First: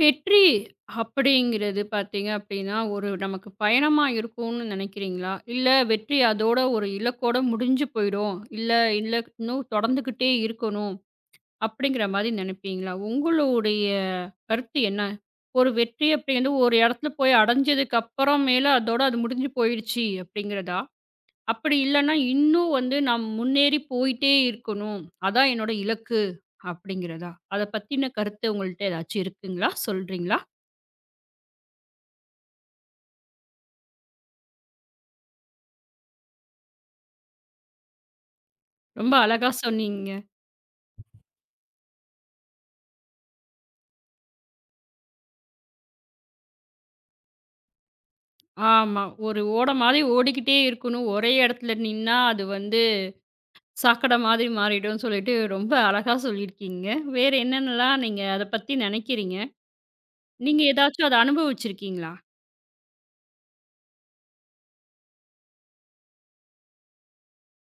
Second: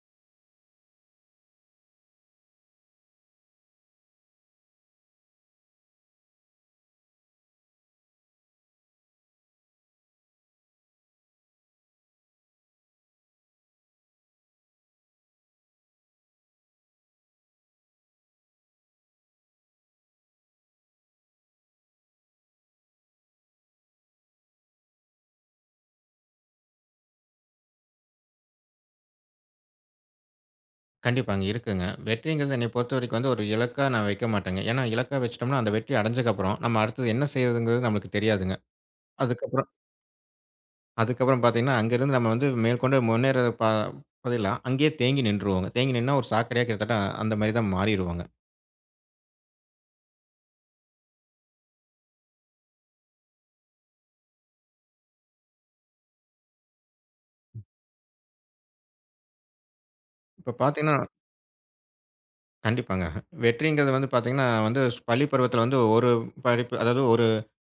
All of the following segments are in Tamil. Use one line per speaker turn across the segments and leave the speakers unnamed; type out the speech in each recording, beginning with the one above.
வெற்றி அப்படிங்கிறது பார்த்தீங்க அப்படின்னா, ஒரு நமக்கு பயணமா இருக்கும்னு நினைக்கிறீங்களா? இல்ல வெற்றி அதோட ஒரு இலக்கோட முடிஞ்சு போயிடும். இல்ல இல்ல இன்னும் தொடர்ந்துகிட்டே இருக்கணும் அப்படிங்கிற மாரி நினைப்பீங்களா? உங்களுடைய கருத்து என்ன? ஒரு வெற்றி அப்படிங்கிறது ஒரு இடத்துல போய் அடைஞ்சதுக்கு அப்புறம் மேல அதோட அது முடிஞ்சு போயிடுச்சு அப்படிங்கிறதா? அப்படி இல்லன்னா இன்னும் வந்து நாம் முன்னேறி போயிட்டே இருக்கணும். அதான் என்னோட இலக்கு அப்படிங்கிறதா? அத பத்தின கருத்து உங்கள்ட்ட ஏதாச்சும் இருக்குங்களா? சொல்றீங்களா?
கண்டிப்பாங்க. இருக்குங்க. வெற்றிங்கிறது என்னைய பொறுத்தவரைக்கும் வந்து ஒரு இலக்கா நான் வைக்க மாட்டேங்க. ஏன்னா இலக்கா வச்சுட்டோம்னா, அந்த வெற்றி அடைஞ்சதுக்கப்புறம், நம்ம அடுத்தது என்ன செய்றதுங்கிறது நம்மளுக்கு தெரியாதுங்க.
ரொம்ப அழகா
அதுக்கப்புறம்
சொன்னீங்க.
அதுக்கப்புறம் பார்த்தீங்கன்னா, அங்கேருந்து நம்ம வந்து மேற்கொண்டு முன்னேற பதிலா, அங்கேயே தேங்கி நின்றுவோங்க. தேங்கி நின்னா ஒரு சாக்கடையா கிட்டத்தட்ட அந்த மாரி தான் மாறிருவோங்க.
ஆமா. ஒரு ஓட மாரி ஓடிக்கிட்டே இருக்கணும். ஒரே இடத்துல நின்னா, அது வந்து சாக்கடை மாதிரி மாறிடும்னு சொல்லிட்டு ரொம்ப அழகா சொல்லியிருக்கீங்க. வேற என்னென்னலாம் நீங்க அத பத்தி நினைக்கிறீங்க?
இப்ப
நீங்க
பார்த்தீங்கன்னா
ஏதாச்சும் அத அனுபவிச்சிருக்கீங்களா?
கண்டிப்பாங்க. வெற்றிங்கிறது வந்து பார்த்தீங்கன்னா, வந்து பள்ளி பருவத்தில வந்து ஒரு படிப்பு அதாவது ஒரு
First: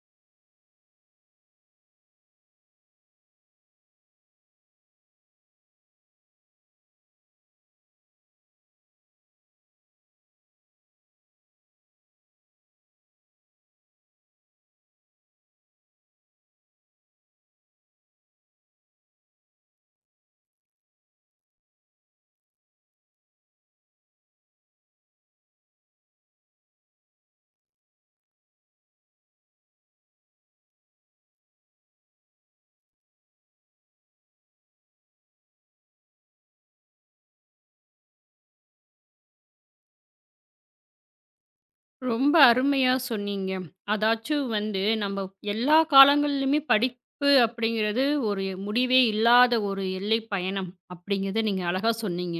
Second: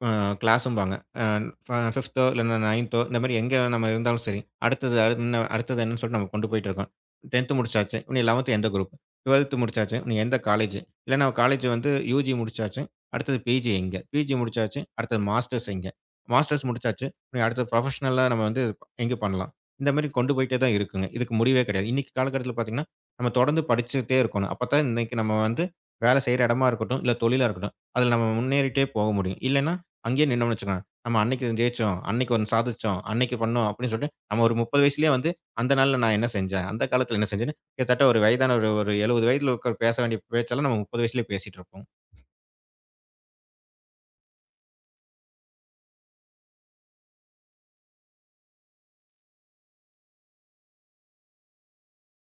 அ கிளாஸும்பாங்க. அ ஃப 5த்தோ இல்லன்னா 9த்தோ இந்த மாரி எங்க நம்ம இருந்தாலும் சரி, அடுத்தது என்னன்னு சொல்லிட்டு நம்ம கொண்டு போயிட்டு இருக்கோம். 10த் முடிச்சாச்சு, இனி 11த் எந்த குரூப்? 12th முடிச்சாச்சு, இனி எந்த காலேஜ்? இல்லன்னா காலேஜ் வந்து யுஜி முடிச்சாச்சு, அடுத்தது பிஜி எங்க? பிஜி முடிச்சாச்சு, அடுத்தது மாஸ்டர்ஸ் எங்க? மாஸ்டர்ஸ் முடிச்சாச்சு, இனி அடுத்தது ப்ரொஃபஷனலா நம்ம வந்து எங்க பண்ணலாம்? இந்த மாரி கொண்டு போயிட்டே தான் இருக்குங்க. இதுக்கு முடிவே கிடையாது. இன்னைக்கு காலகட்டத்தில பார்த்தீங்கன்னா நம்ம தொடர்ந்து படிச்சுட்டே இருக்கணும். அப்பதான் இன்னைக்கு நம்ம வந்து வேலை செய்ற இடமா இருக்கட்டும், இல்ல தொழிலா இருக்கட்டும், அதுல நம்ம முன்னேறிட்டே போக முடியும். இல்லன்னா, அங்கேயே நின்னோம்னு வச்சுக்கோங்க. நம்ம அன்னைக்கு ஜெயிச்சோம், அன்னைக்கு ஒண்ணு சாதிச்சோம், அன்னைக்கு பண்ணோம் அப்படின்னு சொல்லிட்டு, நம்ம ஒரு 30 வயசுலயே வந்து, அந்த நாள்ல நான் என்ன செஞ்சேன்? அந்த காலத்துல என்ன செஞ்சேன்னு, கிட்டத்தட்ட ஒரு வயதான ஒரு ஒரு 70 வயதுல இருக்கிற பேச வேண்டிய பேச்செல்லாம் நம்ம 30 வயசுலயே பேசிட்டு இருப்போம்.
ரொம்ப அருமையா சொன்னீங்க. அதாச்சும் வந்து நம்ம எல்லா காலங்கள்லயுமே படிப்பு அப்படிங்கிறது ஒரு முடிவே இல்லாத ஒரு எல்லை பயணம் அப்படிங்கிறத நீங்க அழகா சொன்னீங்க.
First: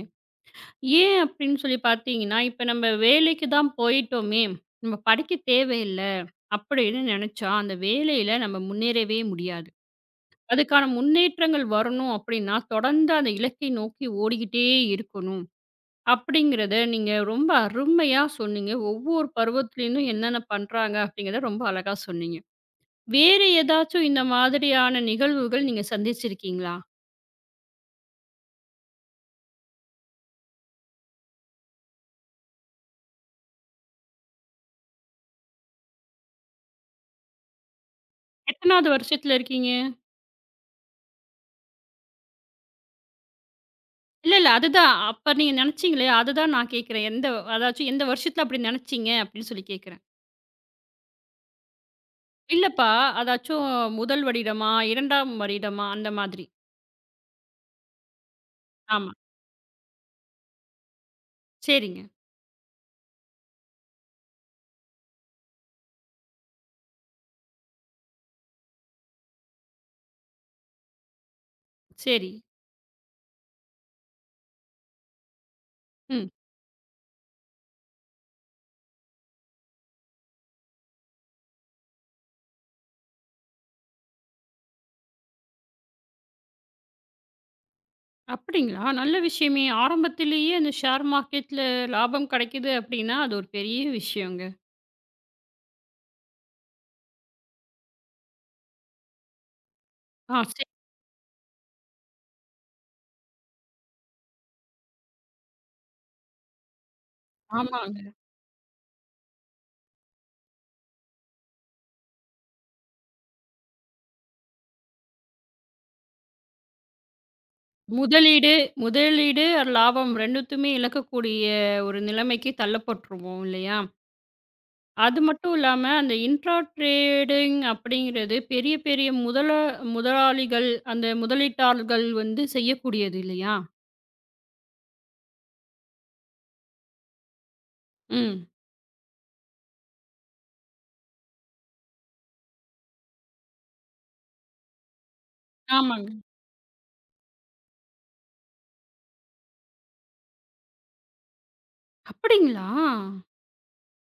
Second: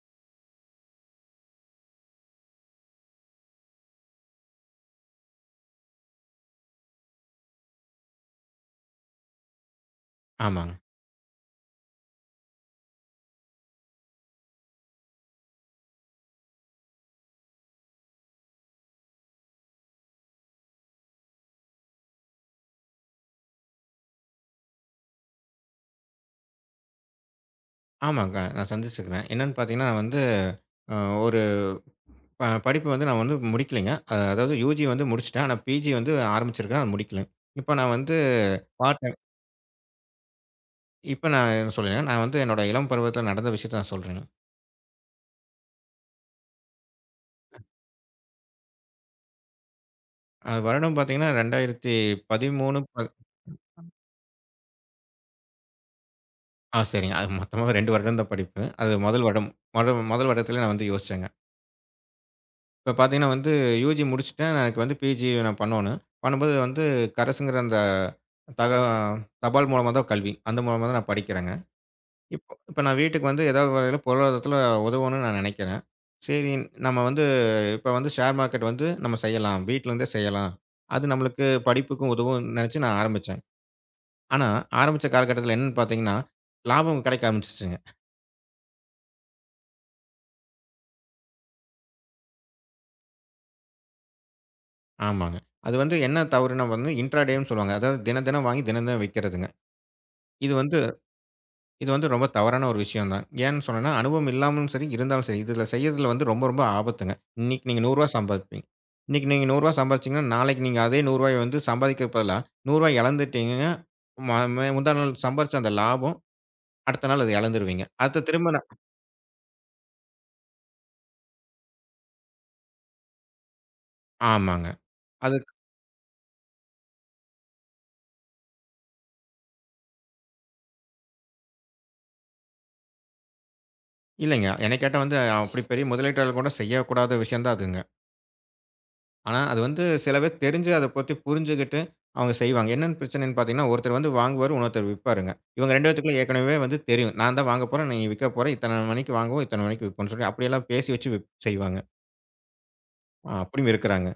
ஏன் அப்படின்னு சொல்லி பார்த்தீங்கன்னா, இப்ப நம்ம வேலைக்கு தான் போயிட்டோமே, நம்ம படிக்க தேவையில்ல. அப்படின்னு நினைச்சா, அந்த வேலையில நம்ம முன்னேறவே முடியாது.
ஆமாங்க.
அதுக்கான முன்னேற்றங்கள் வரணும் அப்படின்னா, தொடர்ந்து அந்த இலக்கை நோக்கி ஓடிக்கிட்டே இருக்கணும். அப்படிங்கிறத நீங்க ரொம்ப அருமையா சொன்னீங்க. ஒவ்வொரு பருவத்திலேருந்தும் என்னென்ன பண்றாங்க அப்படிங்கிறத ரொம்ப அழகா சொன்னீங்க. வேறு ஏதாச்சும் இந்த மாதிரியான நிகழ்வுகள் நீங்க சந்திச்சிருக்கீங்களா?
ஆமாங்க. நான் சந்திச்சிருக்கிறேன். என்னன்னு பார்த்தீங்கன்னா, நான் வந்து அ ஒரு படிப்பு வந்து நான் வந்து முடிக்கலைங்க. அதாவது யுஜி வந்து முடிச்சுட்டேன். ஆனா பிஜி வந்து ஆரம்பிச்சிருக்கேன். அது முடிக்கல. இப்ப நான் வந்து
எத்தனாவது
பார்ட்
வருஷத்துல இருக்கீங்க?
இப்ப நான் என்ன சொல்லலைங்க. நான் வந்து என்னோட இளம் பருவத்தில நடந்த விஷயத்த நான் சொல்றேங்க.
இல்ல, இல்ல. அதுதான். அப்ப நீங்க நினைச்சீங்களே, அதுதான் நான் கேட்கிறேன். எந்த அதாச்சும் எந்த வருஷத்துல அப்படி நினைச்சீங்க அப்படின்னு சொல்லி கேட்கிறேன்.
அது வருடம் பார்த்தீங்கன்னா 2013
இல்லப்பா.
ப
அதாச்சும் முதல் வருடமா? 2ஆம் வருடமா? அந்த மாதிரி.
ஆ சரிங்க. அது மொத்தமா 2 வருடம் தான் படிப்பு. அது
ஆமா.
முதல் வருடம். முதல் வருடத்திலே நான் வந்து யோசிச்சேங்க.
சரிங்க.
இப்ப பார்த்தீங்கன்னா வந்து யுஜி முடிச்சுட்டேன். எனக்கு வந்து பிஜி நான் பண்ணணும். பண்ணும்போது வந்து கரசுங்கிற அந்த தக தபால் மூலமா தான் கல்வி. அந்த மூலமா தான் நான் படிக்கிறேங்க.
சரி.
இப்ப நான் வீட்டுக்கு வந்து ஏதாவது வகையில பொருளாதாரத்தில உதவணும்னு நான் நினைக்கிறேன்.
ம்.
சரி நம்ம வந்து இப்ப வந்து ஷேர் மார்க்கெட் வந்து நம்ம செய்யலாம். வீட்லருந்தே செய்யலாம். அது நம்மளுக்கு படிப்புக்கும் உதவும்னு நினைச்சு நான் ஆரம்பிச்சேன். ஆனா ஆரம்பிச்ச காலகட்டத்தில என்னன்னு பார்த்தீங்கன்னா, லாபம் கிடைக்க ஆரம்பிச்சுருச்சுங்க.
அப்படிங்களா? நல்ல விஷயமே! ஆரம்பத்திலேயே அந்த ஷேர் மார்க்கெட்ல லாபம் கிடைக்குது அப்படின்னா, அது ஒரு பெரிய விஷயங்க.
ஆமாங்க. அது வந்து என்ன தவறுனா வந்து இன்ட்ரா டேன்னு சொல்லுவாங்க. அதாவது தினம் தினம் வாங்கி தினம் தினம் விற்கிறதுங்க.
ஆ
இது
சரி.
வந்து இது வந்து ரொம்ப தவறான ஒரு விஷயம் தான். ஏன்னு சொன்னேன்னா, அனுபவம் இல்லாமலும் சரி, இருந்தாலும் சரி, இதில செய்யிறதுல வந்து ரொம்ப, ரொம்ப ஆபத்துங்க. இன்னைக்கு நீங்க ரூ.
ஆமாங்க.
100 சம்பாதிப்பீங்க. இன்னைக்கு நீங்க ரூ. 100 சம்பாதிச்சீங்கன்னா, நாளைக்கு நீங்க அதே ரூ. 100 வந்து சம்பாதிக்கிறதுக்கு பதிலா, ரூ. 100 இழந்துட்டீங்கன்னா, ம ம முந்தா நாள் சம்பாரிச்ச அந்த லாபம், அடுத்த நாள் அத இழந்துருவீங்க. அடுத்து திரும்ப
முதலீடு
நான்
முதலீடு அது லாபம் 2த்துமே இழக்கக்கூடிய ஒரு நிலைமைக்கு தள்ளப்பட்டுருவோம் இல்லையா?
ஆமாங்க.
அது
அது
மட்டும் இல்லாம, அந்த இன்ட்ரா ட்ரேடிங் அப்படிங்கிறது பெரிய பெரிய முதலாளிகள், அந்த முதலீட்டாளர்கள் வந்து செய்யக்கூடியது இல்லையா?
இல்லைங்க. என்னை கேட்டா வந்து, அப்படி பெரிய முதலீட்டாளர் கூட செய்யக்கூடாத விஷயம் தான் அதுங்க.
ம்.
ஆனா, அது வந்து சில பேர் தெரிஞ்சு அத பத்தி புரிஞ்சுகிட்டு அவங்க செய்வாங்க. என்னன்னு பிரச்சனைன்னு பார்த்தீங்கன்னா, ஒருத்தர் வந்து வாங்குவாரு, இன்னொருத்தர் விப்பாருங்க. இவங்க 2
ஆமாங்க.
பேத்துக்கும் ஏற்கனவே வந்து தெரியும். நான் தான் வாங்க போறேன், நீ விக்க போற. இத்தன மணிக்கு வாங்குவோம், இத்தன மணிக்கு விப்போம்ன்னு சொல்லி அப்படியெல்லாம் பேசி வச்சு விப் செய்வாங்க.
அப்படிங்களா?
அப்படியும் இருக்கிறாங்க.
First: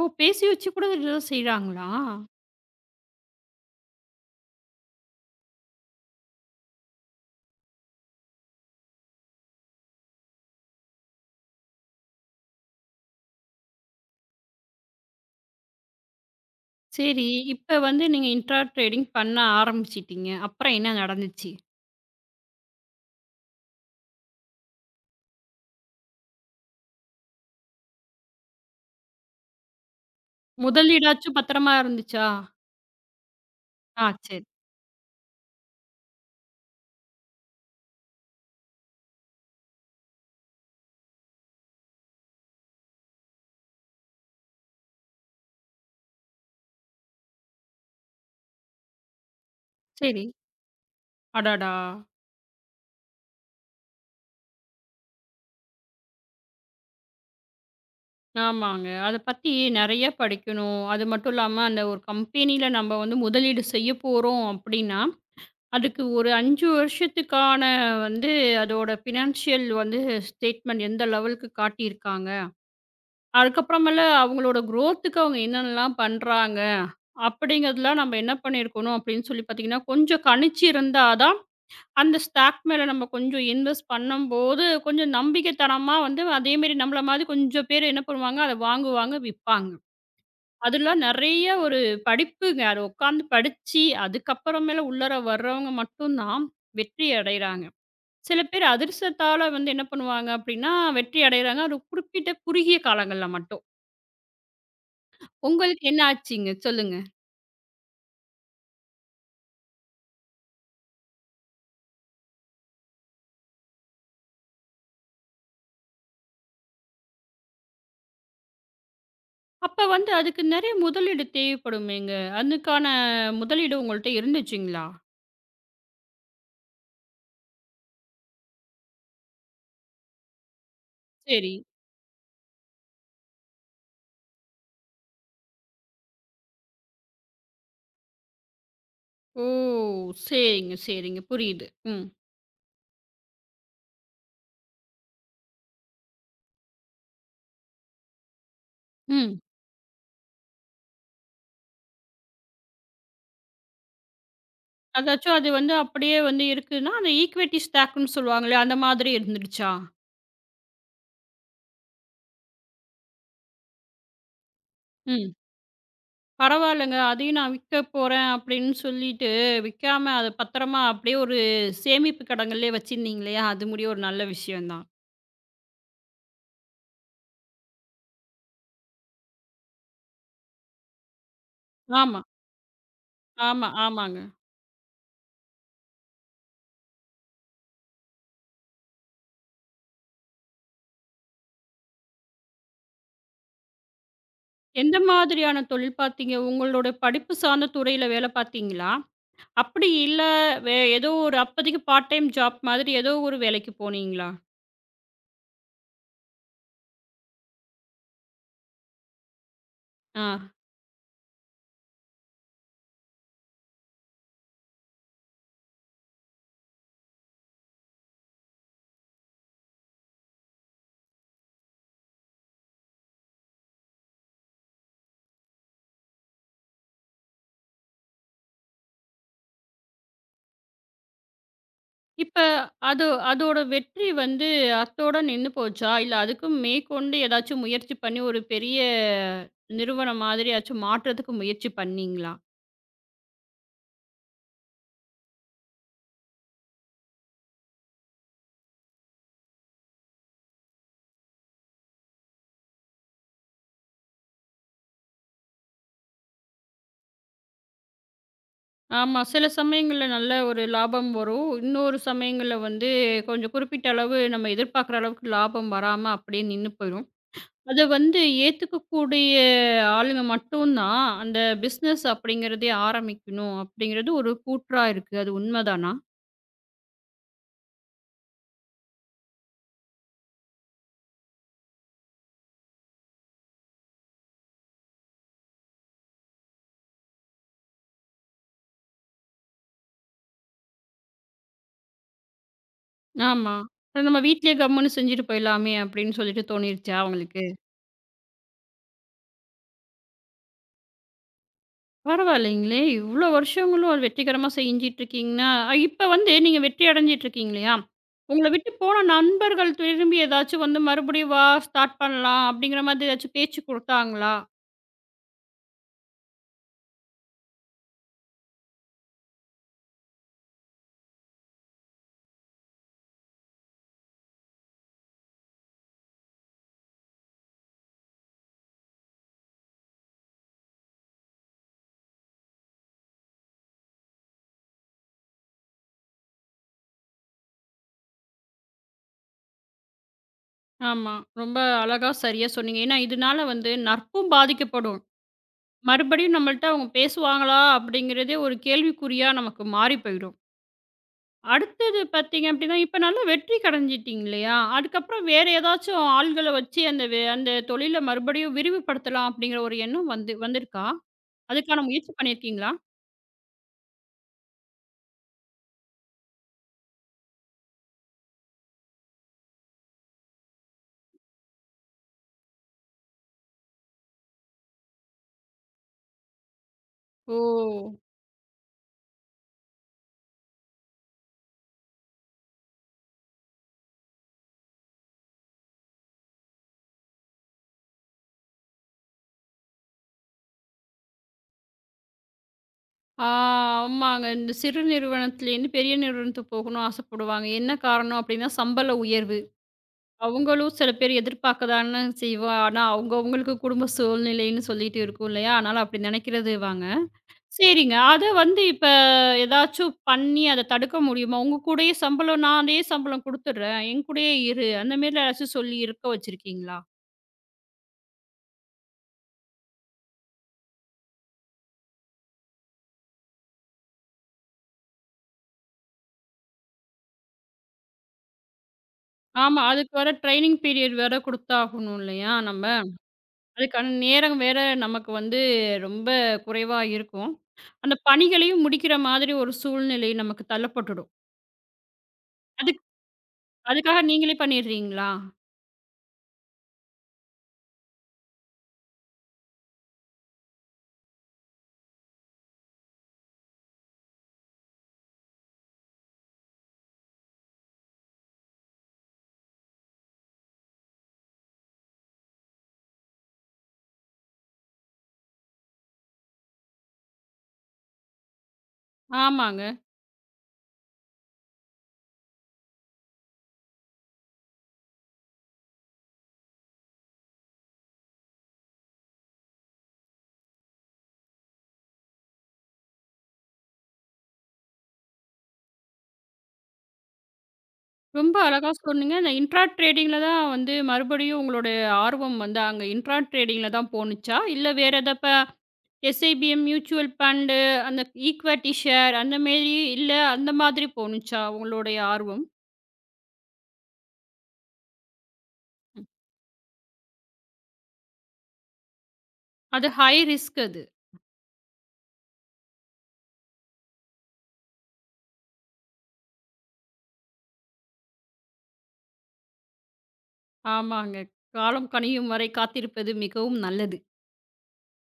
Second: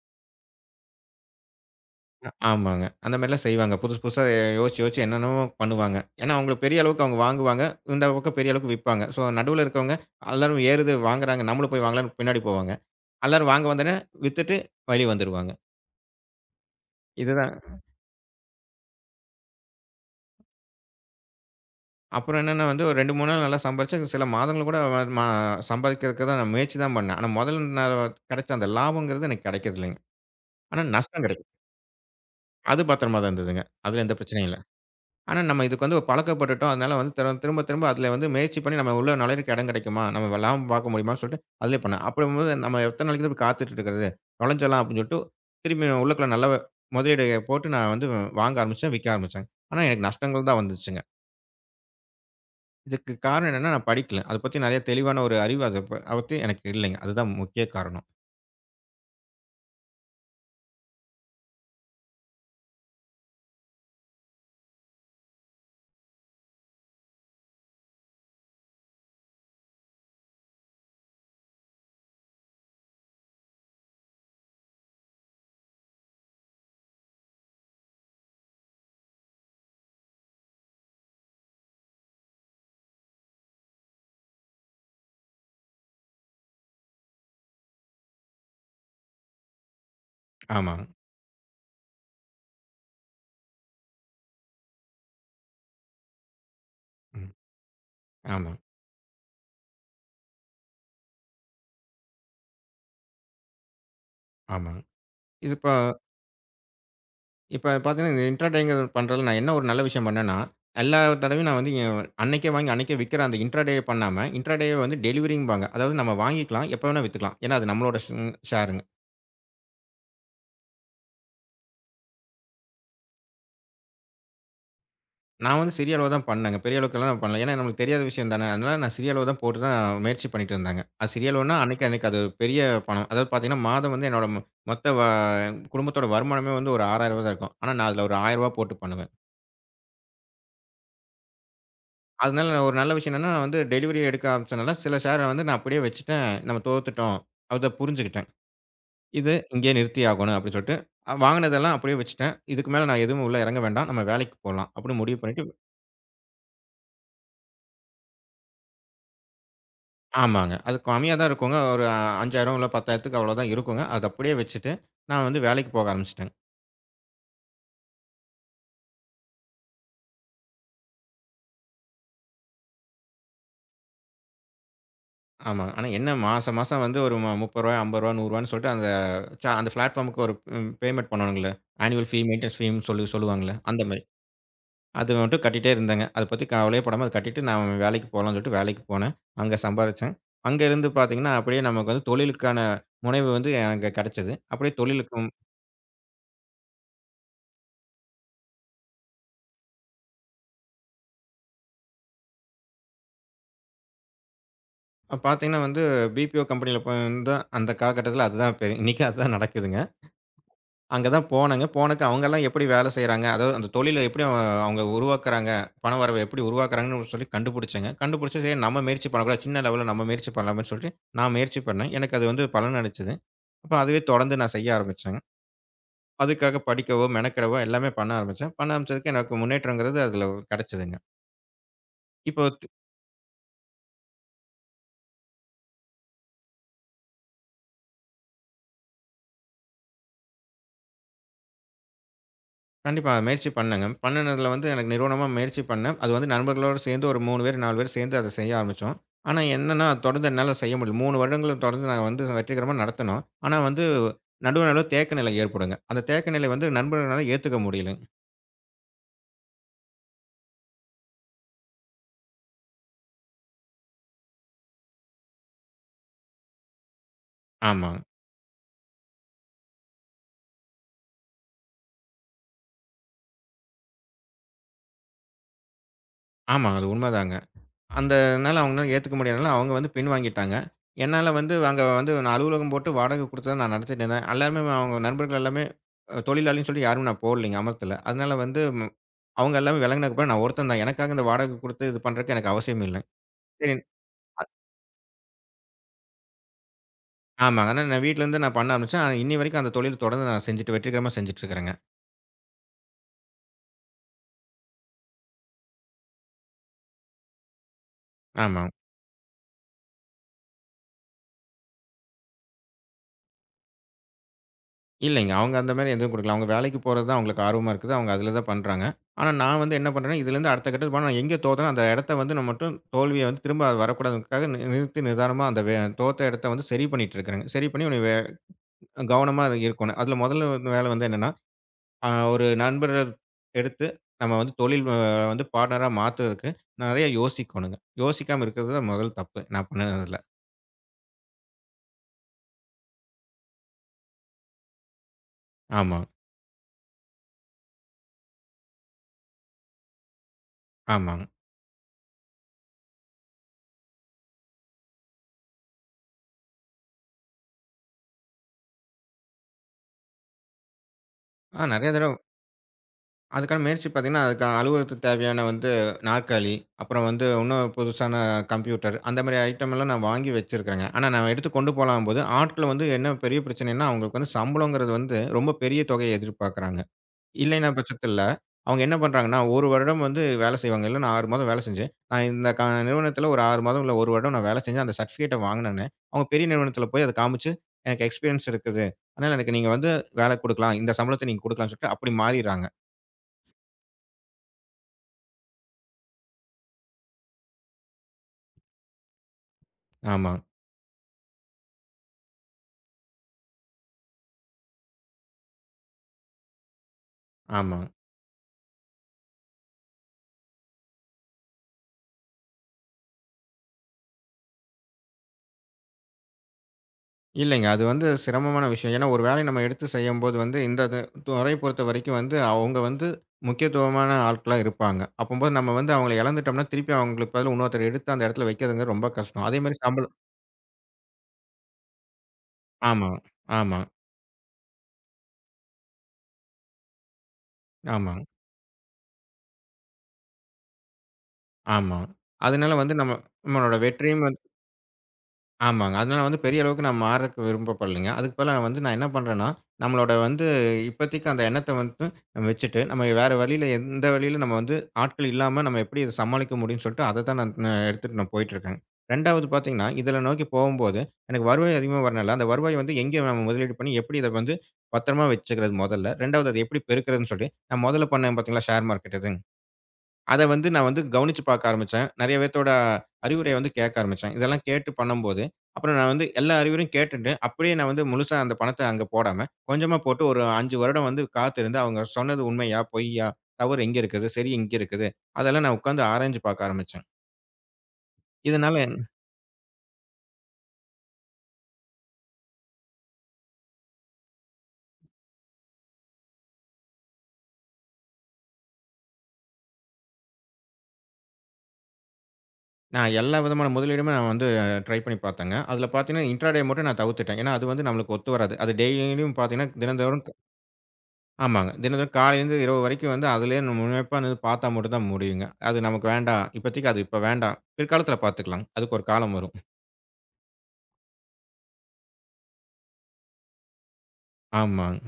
ஓ! பேசி வச்சு கூட இதெல்லாம் செய்றாங்களா?
ஆமாங்க. அந்த மாரிலாம் செய்வாங்க. புதுசு புதுசா யோசிச்சு யோசிச்சு என்னென்னமோ பண்ணுவாங்க. ஏன்னா, அவங்களுக்கு பெரிய அளவுக்கு அவங்க வாங்குவாங்க. இந்த பக்கம் பெரிய அளவுக்கு விப்பாங்க. ஸோ, நடுவுல இருக்கவங்க எல்லாரும் ஏறுது வாங்குறாங்க. நம்மளும் போய் வாங்கலாம்ன்னு பின்னாடி போவாங்க. எல்லாரும் வாங்க வந்தோனே வித்துட்டு வெளிய வந்துருவாங்க.
சரி.
இதுதான்.
இப்ப வந்து நீங்க இன்ட்ரா ட்ரேடிங் பண்ண ஆரம்பிச்சுட்டீங்க. அப்புறம் என்ன நடந்துச்சு?
அப்புறம் என்னன்னா வந்து ஒரு 2, 3 நாள் நல்லா சம்பாரிச்சேன். சில மாதங்கள் கூட வ ம சம்பாதிக்கிறதுக்கு தான் நான் முயற்சி தான் பண்ணேன். ஆனா முதல் நான் கிடைச்ச அந்த லாபம்ங்கிறது எனக்கு கிடைக்கிறது இல்லைங்க. ஆனா நஷ்டம்
முதலீடாச்சும்
கிடைக்குது.
பத்திரமா இருந்துச்சா?
அது பத்திரமா தான் இருந்ததுங்க. அதுல
ஆ
எந்த
சரி,
பிரச்சனையும் இல்ல. ஆனா நம்ம இதுக்கு வந்து பழக்கப்பட்டுட்டோம். அதனால வந்து திரும்ப திரும்ப அதுல வந்து முயற்சி பண்ணி நம்ம உள்ள நுழையறதுக்கு இடம் கிடைக்குமா? நம்ம லாபம் பார்க்க முடியுமான்னு சொல்லிட்டு அதிலயே பண்ணேன். அப்படிங்கும்போது நம்ம எத்தன நாளைக்கு தான் இப்படி காத்துட்டு இருக்கிறது? நுழைஞ்சிடலாம் அப்படின்னு சொல்லிட்டு திரும்பி உள்ளுக்குள்ள நல்ல முதலீடு போட்டு நான் வந்து வாங்க ஆரம்பிச்சேன், விக்க ஆரம்பிச்சேன். ஆனா எனக்கு
சரி.
நஷ்டங்கள் தான் வந்துச்சுங்க.
அடடா!
இதுக்கு காரணம் என்னன்னா, நான் படிக்கல. அத பத்தி நெறைய தெளிவான ஒரு அறிவு அத ப அதை பத்தி எனக்கு இல்லைங்க. அதுதான் முக்கிய காரணம்.
ஆமாங்க. அத பத்தி நெறைய படிக்கணும். அது மட்டும் இல்லாம அந்த ஒரு கம்பெனியில நம்ம வந்து முதலீடு செய்ய போறோம் அப்படின்னா, அதுக்கு ஒரு 5 வருஷத்துக்கான வந்து அதோட ஃபினான்ஷியல் வந்து ஸ்டேட்மெண்ட் எந்த லெவலுக்கு காட்டியிருக்காங்க? அதுக்கப்புறமேல அவங்களோட குரோத்துக்கு அவங்க என்னென்னலாம் பண்றாங்க? அப்படிங்கிறதெல்லாம் நம்ம என்ன பண்ணியிருக்கணும் அப்படின்னு சொல்லி பார்த்தீங்கன்னா, கொஞ்சம் கணிச்சு இருந்தா தான், அந்த ஸ்டாக் மேல நம்ம கொஞ்சம் இன்வெஸ்ட் பண்ணும்போது, கொஞ்சம் நம்பிக்கைத்தனமா வந்து அதேமாரி நம்மள மாதிரி கொஞ்சம் பேர் என்ன பண்ணுவாங்க, அத வாங்குவாங்க, விப்பாங்க.
ஆமாங்க.
அதெல்லாம் நெறைய ஒரு படிப்புங்க. அத உட்காந்து படிச்சு, அதுக்கப்புறமேல உள்ளார வர்றவங்க மட்டும் தான் வெற்றி
ம்.
அடையிறாங்க. சில
ஆமாங்க,
பேர் அதிர்ஷ்டத்தால வந்து என்ன பண்ணுவாங்க அப்படின்னா, வெற்றி அடையிறாங்க. அது குறிப்பிட்ட குறுகிய காலங்கள்ல மட்டும்.
ஆமாங்க. இது இப்ப
உங்களுக்கு என்ன ஆச்சுங்க? சொல்லுங்க.
இப்ப பாத்தீங்கன்னா, இந்த இன்ட்ராடேங்க பண்றதுல நான் என்ன ஒரு நல்ல விஷயம் பண்ணேன்னா, எல்லா தடவையும் நான் வந்து அன்னைக்கே வாங்கி அன்னைக்கே விக்கிற அந்த இன்ட்ராடே பண்ணாம, இன்ட்ராடே வந்து டெலிவரிம்பாங்க. அதாவது நம்ம வாங்கிக்கலாம், எப்ப வேணா வித்துக்கலாம். ஏன்னா அது நம்மளோட ஷேருங்க.
அப்ப வந்து அதுக்கு நெறைய முதலீடு தேவைப்படுமேங்க. அதுக்கான முதலீடு உங்கள்ட்ட இருந்துச்சுங்களா?
நான் வந்து சிறிய அளவு தான் பண்ணேங்க. பெரிய அளவுக்கெல்லாம் நான் பண்ணல. ஏன்னா நம்மளுக்கு தெரியாத விஷயம் தானே. அதனால நான் சிறிய அளவு தான் போட்டு தான் முயற்சி பண்ணிட்டு இருந்தாங்க. அது சிறிய
சரி.
அளவுன்னா அன்னைக்கு அன்னைக்கு அது பெரிய பணம். அதாவது பார்த்தீங்கன்னா, மாதம் வந்து என்னோட மொத்த குடும்பத்தோட வருமானமே வந்து ஒரு ரூ. 6000 தான் இருக்கும். ஆனா நான் அதில ஒரு ரூ. 1000 போட்டு பண்ணுவேன்.
ஓ! சரிங்க, சரிங்க. புரியுது. ம்,
அதனால நான் ஒரு நல்ல விஷயம் என்னன்னா, நான் வந்து டெலிவரி எடுக்க ஆரம்பிச்சனால சில ஷேர வந்து நான் அப்படியே வச்சுட்டேன். நம்ம தோத்துட்டோம். அத புரிஞ்சுக்கிட்டேன். இது
ம்.
இங்கேயே நிறுத்தி ஆகணும் அப்படின்னு சொல்லிட்டு, வாங்கினதெல்லாம் அப்படியே வச்சுட்டேன். இதுக்கு மேல நான் எதுவும் உள்ள இறங்க வேண்டாம். நம்ம வேலைக்கு போலாம் அப்படின்னு முடிவு
அதாச்சும்
பண்ணிட்டு
அது வந்து அப்படியே வந்து இருக்குன்னா, அந்த ஈக்விட்டி ஸ்டாக்ன்னு சொல்லுவாங்களே, அந்த மாதிரி இருந்துடுச்சா?
ஆமாங்க. அது கம்மியா தான் இருக்குங்க. ஒரு 5,000 இல்ல 10,000க்கு அவ்வளோதான் இருக்குங்க. அது அப்படியே வச்சுட்டு, நான்
ம்.
வந்து வேலைக்கு போக ஆரம்பிச்சுட்டேங்க.
பரவாயில்லங்க. அதையும் நான் விக்க போறேன் அப்படின்னு சொல்லிட்டு, விக்காம அத பத்திரமா அப்படியே ஒரு சேமிப்பு கிடங்குலயே வச்சிருந்தீங்க இல்லையா? அது முடிய ஒரு நல்ல விஷயம் தான்.
ஆமாங்க. ஆனா என்ன மாசம் மாசம் வந்து ஒரு ரூ. 30, ரூ. 50, ரூ. 100 சொல்லிட்டு அந்த அந்த பிளாட்ஃபார்முக்கு ஒரு பேமெண்ட் பண்ணுவாங்கள்ல. ஆனுவல் ஃபீ,
ஆமா,
மெயின்டனன்ஸ் ஃபீன்னு சொல்லி சொல்லுவாங்கள்ல.
ஆமா,
அந்த மாரி.
ஆமாங்க.
அது மட்டும் கட்டிட்டே இருந்தேங்க. அத பத்தி கவலையே படாம அத கட்டிட்டு நான் வேலைக்கு போலான்னு சொல்லிட்டு வேலைக்கு போனேன். அங்க சம்பாரிச்சேன். அங்க இருந்து பார்த்தீங்கன்னா, அப்படியே நமக்கு வந்து தொழிலுக்கான முனைவு வந்து எனக்கு கெடைச்சது. அப்படியே
எந்த
தொழிலுக்கு
மாதிரியான தொழில் பார்த்தீங்க? உங்களோட படிப்பு சார்ந்த துறையில வேலை பார்த்தீங்களா? அப்படி இல்ல ஏதோ ஒரு அப்போதைக்கு பார்ட் டைம் ஜாப் மாதிரி ஏதோ ஒரு வேலைக்கு போனீங்களா?
அப்ப பார்த்தீங்கன்னா வந்து, பிபிஓ கம்பெனியில போய் வந்து அந்த காலகட்டத்தில அதுதான் பெ இன்னைக்கும் அதுதான் நடக்குதுங்க.
ஆ.
அங்க தான் போனேங்க. போனக்கு அவங்கலாம் எப்படி வேலை செய்றாங்க? அதாவது அந்த தொழில எப்படி அவங்க அவங்க உருவாக்குறாங்க? பண வரவ எப்படி உருவாக்குறாங்கன்னு சொல்லி கண்டுபிடிச்சேங்க. கண்டுபிடிச்சு சரி நம்ம முயற்சி பண்ணக்கூடாது. சின்ன லெவல்ல நம்ம முயற்சி பண்ணலாமேன்னு சொல்லிட்டு, நான் முயற்சி பண்ணேன். எனக்கு அது வந்து பலன் அளிச்சது. அப்ப அதுவே தொடர்ந்து நான் செய்ய ஆரம்பிச்சேங்க. அதுக்காக படிக்கவோ, மெனக்கெடவோ எல்லாமே பண்ண ஆரம்பிச்சேன். பண்ண ஆரம்பிச்சதுக்கு எனக்கு முன்னேற்றங்கிறது அதில கிடைச்சதுங்க.
இப்ப
இப்போ
அது அதோட வெற்றி வந்து அத்தோட நின்னு போச்சா? இல்ல அதுக்கும் மேற்கொண்டு ஏதாச்சும் முயற்சி பண்ணி ஒரு பெரிய நிறுவனம் மாதிரியாச்சும் மாற்றத்துக்கு முயற்சி பண்ணீங்களா?
கண்டிப்பா. அத முயற்சி பண்ணேங்க. பண்ணுனதுல வந்து எனக்கு நிறுவனமா முயற்சி பண்ணேன். அது வந்து நண்பர்களோட சேர்ந்து ஒரு 3 பேர், 4 பேர் சேர்ந்து அத செய்ய ஆரம்பிச்சோம். ஆனா என்னன்னா, தொடர்ந்து என்னால செய்ய முடியல. 3 வருடங்கள் தொடர்ந்து நாங்க வந்து வெற்றிகரமா நடத்துனோம். ஆனா வந்து நடுவுல நடுவுல தேக்க நிலை ஏற்படுங்க. அந்த தேக்க நிலை வந்து நண்பர்களால ஏத்துக்க முடியல.
ஆமா. சில சமயங்கள்ல நல்ல ஒரு லாபம் வரும். இன்னொரு சமயங்கள்ல வந்து கொஞ்சம் குறிப்பிட்ட அளவு நம்ம எதிர்பார்க்குற அளவுக்கு லாபம் வராம அப்படியே நின்னு போயிரும். அத
ஆமா.
வந்து ஏத்துக்கக்கூடிய ஆளுங்க மட்டும் தான், அந்த பிசினஸ் அப்படிங்கிறதே ஆரம்பிக்கணும் அப்படிங்கிறது ஒரு கூற்றா இருக்கு. அது உண்மதானா?
ஆமா. அது உண்மதாங்க. அந்தனால அவங்கனால ஏத்துக்க முடியாதனால, அவங்க வந்து பின்வாங்கிட்டாங்க. என்னால வந்து அங்க வந்து நான் அலுவலகம் போட்டு வாடகை குடுத்து தான் நான் நடத்திட்டு இருந்தேன். எல்லாருமே அவங்க நண்பர்கள் எல்லாமே தொழிலாளின்னு சொல்லி யாரும் நான் போடலைங்க அமர்த்தல. அதனால வந்து ம் அவங்க எல்லாமே விலகுனதுக்கு அப்புறம் நான் ஒருத்தன் தான். எனக்காக இந்த வாடகை குடுத்து இது பண்றதுக்கு எனக்கு அவசியம் இல்ல.
ஆமா.
சரி.
அது நம்ம வீட்லயே கம்முன்னு செஞ்சுட்டு போயிடலாமே அப்படின்னு சொல்லிட்டு தோணிருச்சா உங்களுக்கு?
ஆமாங்க. ஆனா நான் வீட்ல இருந்து நான் பண்ண ஆரம்பிச்சேன். ஆனா, இன்னி வரைக்கும் அந்த தொழில் தொடர்ந்து நான் செஞ்சுட்டு வெற்றிகரமா செஞ்சுட்டு இருக்கிறேங்க.
பரவாயில்லைங்களே! இவ்வளோ வருஷங்களும் அது வெற்றிகரமா செஞ்சுட்டுருக்கீங்கன்னா, இப்ப வந்து நீங்க வெற்றி அடைஞ்சிட்டுருக்கீங்க இல்லையா? உங்கள
ஆமா.
விட்டு போன நண்பர்கள் திரும்பி ஏதாச்சும் வந்து மறுபடியும் "வா ஸ்டார்ட் பண்ணலாம்" அப்படிங்கிற மாதிரி ஏதாச்சும் பேச்சு குடுத்தாங்களா?
இல்லைங்க. அவங்க அந்த மாரி எதுவும் குடுக்கல. அவங்க வேலைக்கு போறது தான் அவங்களுக்கு ஆர்வமா இருக்குது. அவங்க அதில தான் பண்றாங்க. ஆனா நான் வந்து என்ன பண்றேன்னா, இதுலேருந்து அடுத்த கட்டத்துக்கு போனா நான் எங்க தோத்தேனோ அந்த இடத்த வந்து நான் மட்டும் தோல்விய வந்து திரும்ப அது வரக்கூடாதுங்கிறதுக்காக நிறுத்தி நிதானமா அந்த வே தோத்த இடத்த வந்து சரி பண்ணிட்டு இருக்கிறேங்க. சரி பண்ணி உன்னை கவனமா இருக்கணும். அதில முதல்ல வந்து வேலை வந்து என்னன்னா, ஒரு நண்பர எடுத்து நம்ம வந்து தொழில் வந்து பார்ட்னரா மாத்துறதுக்கு நெறைய யோசிக்கணுங்க. யோசிக்காம இருக்கிறது தான் முதல் தப்பு. நான் பண்ணுனதுல.
ஆமா. ரொம்ப அழகா சரியா சொன்னீங்க. ஏன்னா இதனால வந்து நட்பும் பாதிக்கப்படும்.
ஆமா,
மறுபடியும் நம்மள்ட்ட அவங்க பேசுவாங்களா? அப்படிங்கிறதே ஒரு கேள்விக்குறியா நமக்கு மாறி போயிடும்.
ஆமாங்க.
அடுத்தது பார்த்தீங்க அப்படின்னா, இப்ப நல்லா வெற்றி கடைஞ்சிட்டீங்க இல்லையா? அதுக்கப்புறம் வேற ஏதாச்சும் ஆள்கள வச்சு அந்த அந்த தொழில மறுபடியும் விரிவுபடுத்தலாம் அப்படிங்கிற ஒரு எண்ணம் வந்து வந்திருக்கா?
ஆ
அதுக்கான
நெறைய
முயற்சி
தடவ
பண்ணியிருக்கீங்களா?
அதுக்கான முயற்சி பார்த்தீங்கன்னா, அதுக்கு அலுவலகத்துக்கு தேவையான வந்து நாற்காலி, அப்புறம் வந்து இன்னும் புதுசான கம்ப்யூட்டர் அந்த மாரி ஐட்டம் எல்லாம் நான் வாங்கி வச்சிருக்கிறேங்க. ஆனா நான் எடுத்து கொண்டு போலாம்போது, ஆட்கள் வந்து என்ன பெரிய பிரச்சனைன்னா, அவங்களுக்கு வந்து சம்பளங்கிறது வந்து ரொம்ப பெரிய தொகையை எதிர்பார்க்குறாங்க. இல்லைன்னா
ஓ!
பட்சத்தில, அவங்க என்ன பண்றாங்கன்னா, 1 வருடம் வந்து வேலை செய்வாங்க. இல்ல நான் 6 மாதம் வேலை செஞ்சேன். நான் இந்த நிறுவனத்தில ஒரு 6 மாதம், இல்ல 1 வருடம் நான் வேலை செஞ்சேன். அந்த சர்டிஃபிகேட்ட வாங்குனேனே, அவங்க பெரிய நிறுவனத்தில போய் அத காமிச்சு, எனக்கு எக்ஸ்பீரியன்ஸ் இருக்குது. அதனால எனக்கு நீங்க வந்து வேலை குடுக்கலாம். இந்த சம்பளத்த நீங்க குடுக்கலாம்ன்னு சொல்லிட்டு அப்படி மாறிர்றாங்க.
ஆ ஆமாங்க. இந்த சிறு நிறுவனத்திலேருந்து பெரிய நிறுவனத்துக்கு போகணும்னு ஆசைப்படுவாங்க. என்ன காரணம் அப்படின்னா, சம்பள உயர்வு.
ஆமா.
அவங்களும் சில பேர் எதிர்பார்க்க தானே செய்வா. ஆனா, அவங்க அவங்களுக்கு குடும்ப சூழ்நிலைன்னு சொல்லிட்டு இருக்கும் இல்லையா? அதனால அப்படி நினைக்கிறது வாங்க.
ஆமா.
சரிங்க. அத வந்து இப்ப ஏதாச்சும் பண்ணி அத தடுக்க முடியுமா? உங்க கூடயே சம்பளம் நான் அதே சம்பளம் குடுத்துடுறேன். என் கூடயே இரு. அந்த மாரி ஏதாச்சும் சொல்லி இருக்க வச்சிருக்கீங்களா?
இல்லைங்க. அது வந்து சிரமமான விஷயம். ஏன்னா, ஒரு வேலைய நம்ம எடுத்து செய்யும்போது வந்து, இந்த இது துறைய பொறுத்தவரைக்கும் வந்து, அவங்க வந்து முக்கியத்துவமான ஆட்களா இருப்பாங்க. அப்பம்போது நம்ம வந்து அவங்கள இழந்துட்டோம்னா, திருப்பி அவங்களுக்கு பதிலா இன்னொருத்தர எடுத்து அந்த இடத்துல வைக்கிறதுங்கிறது ரொம்ப கஷ்டம்.
ஆமா.
அதேமாரி
அதுக்கு வேற
சம்பளம்.
ட்ரெய்னிங் பீரியட் வேற குடுத்தாகணும் இல்லையா நம்ம?
ஆமா, ஆமா,
அதுக்கான நேரம் வேற நமக்கு வந்து ரொம்ப குறைவா இருக்கும். அந்த
ஆமா,
பணிகளையும் முடிக்கிற மாதிரி ஒரு சூழ்நிலை நமக்கு தள்ளப்பட்டுடும்.
ஆமா. அதனால
அதுக்
வந்து நம்ம நம்மளோட
அதுக்காக
வெற்றியும்
நீங்களே
வந்து.
பண்ணிடுறீங்களா?
ஆமாங்க. அதனால வந்து பெரிய அளவுக்கு நான் மாறக்கு விரும்பப்படலைங்க. அதுக்கு பதிலா நான் வந்து நான் என்ன பண்றேன்னா, நம்மளோட வந்து இப்போதைக்கு அந்த எண்ணத்த வந்து நம்ம வச்சுட்டு, நம்ம வேற வழியில எந்த வழியில நம்ம வந்து ஆட்கள் இல்லாம நம்ம எப்படி இத சமாளிக்க முடியும்னு சொல்லிட்டு அத தான் நான் நான் எடுத்துட்டு நான் போயிட்டுருக்கேங்க. 2வது பார்த்தீங்கன்னா, இதில நோக்கி போகும்போது எனக்கு வருவாய் அதிகமா வரனால, அந்த வருவாய் வந்து எங்கே நம்ம முதலீடு பண்ணி எப்படி இத வந்து பத்திரமா வச்சுக்கிறது முதல்ல. 2வது அது எப்படி பெருக்கிறதுன்னு சொல்லி, நான் முதல்ல பண்ணேன் பார்த்தீங்களா ஷேர் மார்க்கெட் இது.
ஆமாங்க.
அத வந்து நான் வந்து கவனிச்சு பார்க்க ஆரம்பிச்சேன். நெறைய பேத்தோட அறிவுரைய வந்து கேட்க ஆரம்பிச்சேன். இதெல்லாம் கேட்டு பண்ணும்போது, அப்புறம் நான் வந்து எல்லா அறிவுரையும் கேட்டுட்டு, அப்படியே நான் வந்து முழுசா அந்த பணத்த அங்க போடாம, கொஞ்சமா போட்டு ஒரு 5 வருடம் வந்து காத்திருந்து, அவங்க சொன்னது உண்மையா? பொய்யா? தவறு எங்க இருக்குது? சரி எங்க இருக்குது? அதெல்லாம் நான் உட்காந்து ஆராய்ஞ்சு பார்க்க ஆரம்பிச்சேன்.
ரொம்ப அழகா
இதனால
சொன்னீங்க. நான் இன்ட்ரா ட்ரேடிங்ல தான் வந்து மறுபடியும் உங்களுடைய ஆர்வம் வந்து அங்க இன்ட்ரா ட்ரேடிங்ல தான் போணுச்சா? இல்ல வேற எதா இப்ப எஸ்ஐபிஎம், மியூச்சுவல் ஃபண்டு, அந்த ஈக்விட்டி ஷேர் அந்த மேரி இல்ல அந்த மாதிரி போணுச்சா உங்களுடைய ஆர்வம்?
நான் எல்லா விதமான முதலீடுமே நான் வந்து ட்ரை பண்ணி பார்த்தேங்க. அதுல பார்த்தீங்கன்னா, இன்ட்ராடே மட்டும் நான் தவிர்த்துட்டேன். ஏன்னா, அது வந்து நம்மளுக்கு ஒத்து வராது. அது டெய்லியும் பார்த்தீங்கன்னா,
அது ஹை
தினந்தோறும்
ரிஸ்க் அது.
ஆமாங்க. தினந்தோறும் காலையிலேருந்து இரவு வரைக்கும் வந்து அதிலேயே நம்ம முனைப்பா நின்னு பார்த்தா மட்டும் தான் முடியுங்க. அது நமக்கு வேண்டாம். இப்போதைக்கு அது இப்ப வேண்டாம். பிற்காலத்தில பார்த்துக்கலாம். அதுக்கு ஒரு காலம் வரும்.
ஆமாங்க. காலம் கனியும் வரை காத்திருப்பது மிகவும் நல்லது.
ஆமாங்க.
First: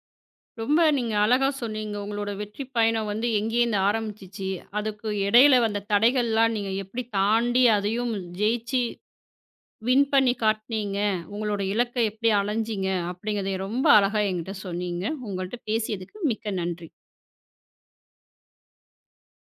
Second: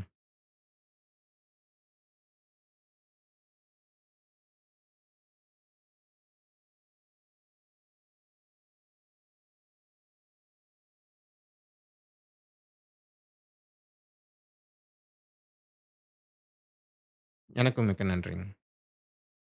ரொம்ப நீங்க அழகா சொன்னீங்க. உங்களோட வெற்றி பயணம் வந்து எங்கேருந்து ஆரம்பிச்சுச்சு? அதுக்கு இடையில வந்த தடைகள்லாம் நீங்க எப்படி தாண்டி அதையும் ஜெயிச்சு வின் பண்ணி காட்டுனீங்க. உங்களோட இலக்க எப்படி அலஞ்சீங்க? அப்படிங்கிறதை ரொம்ப அழகா என்கிட்ட சொன்னீங்க. உங்கள்ட்ட பேசியதுக்கு மிக்க நன்றி.
எனக்கும் மிக்க நன்றிங்க.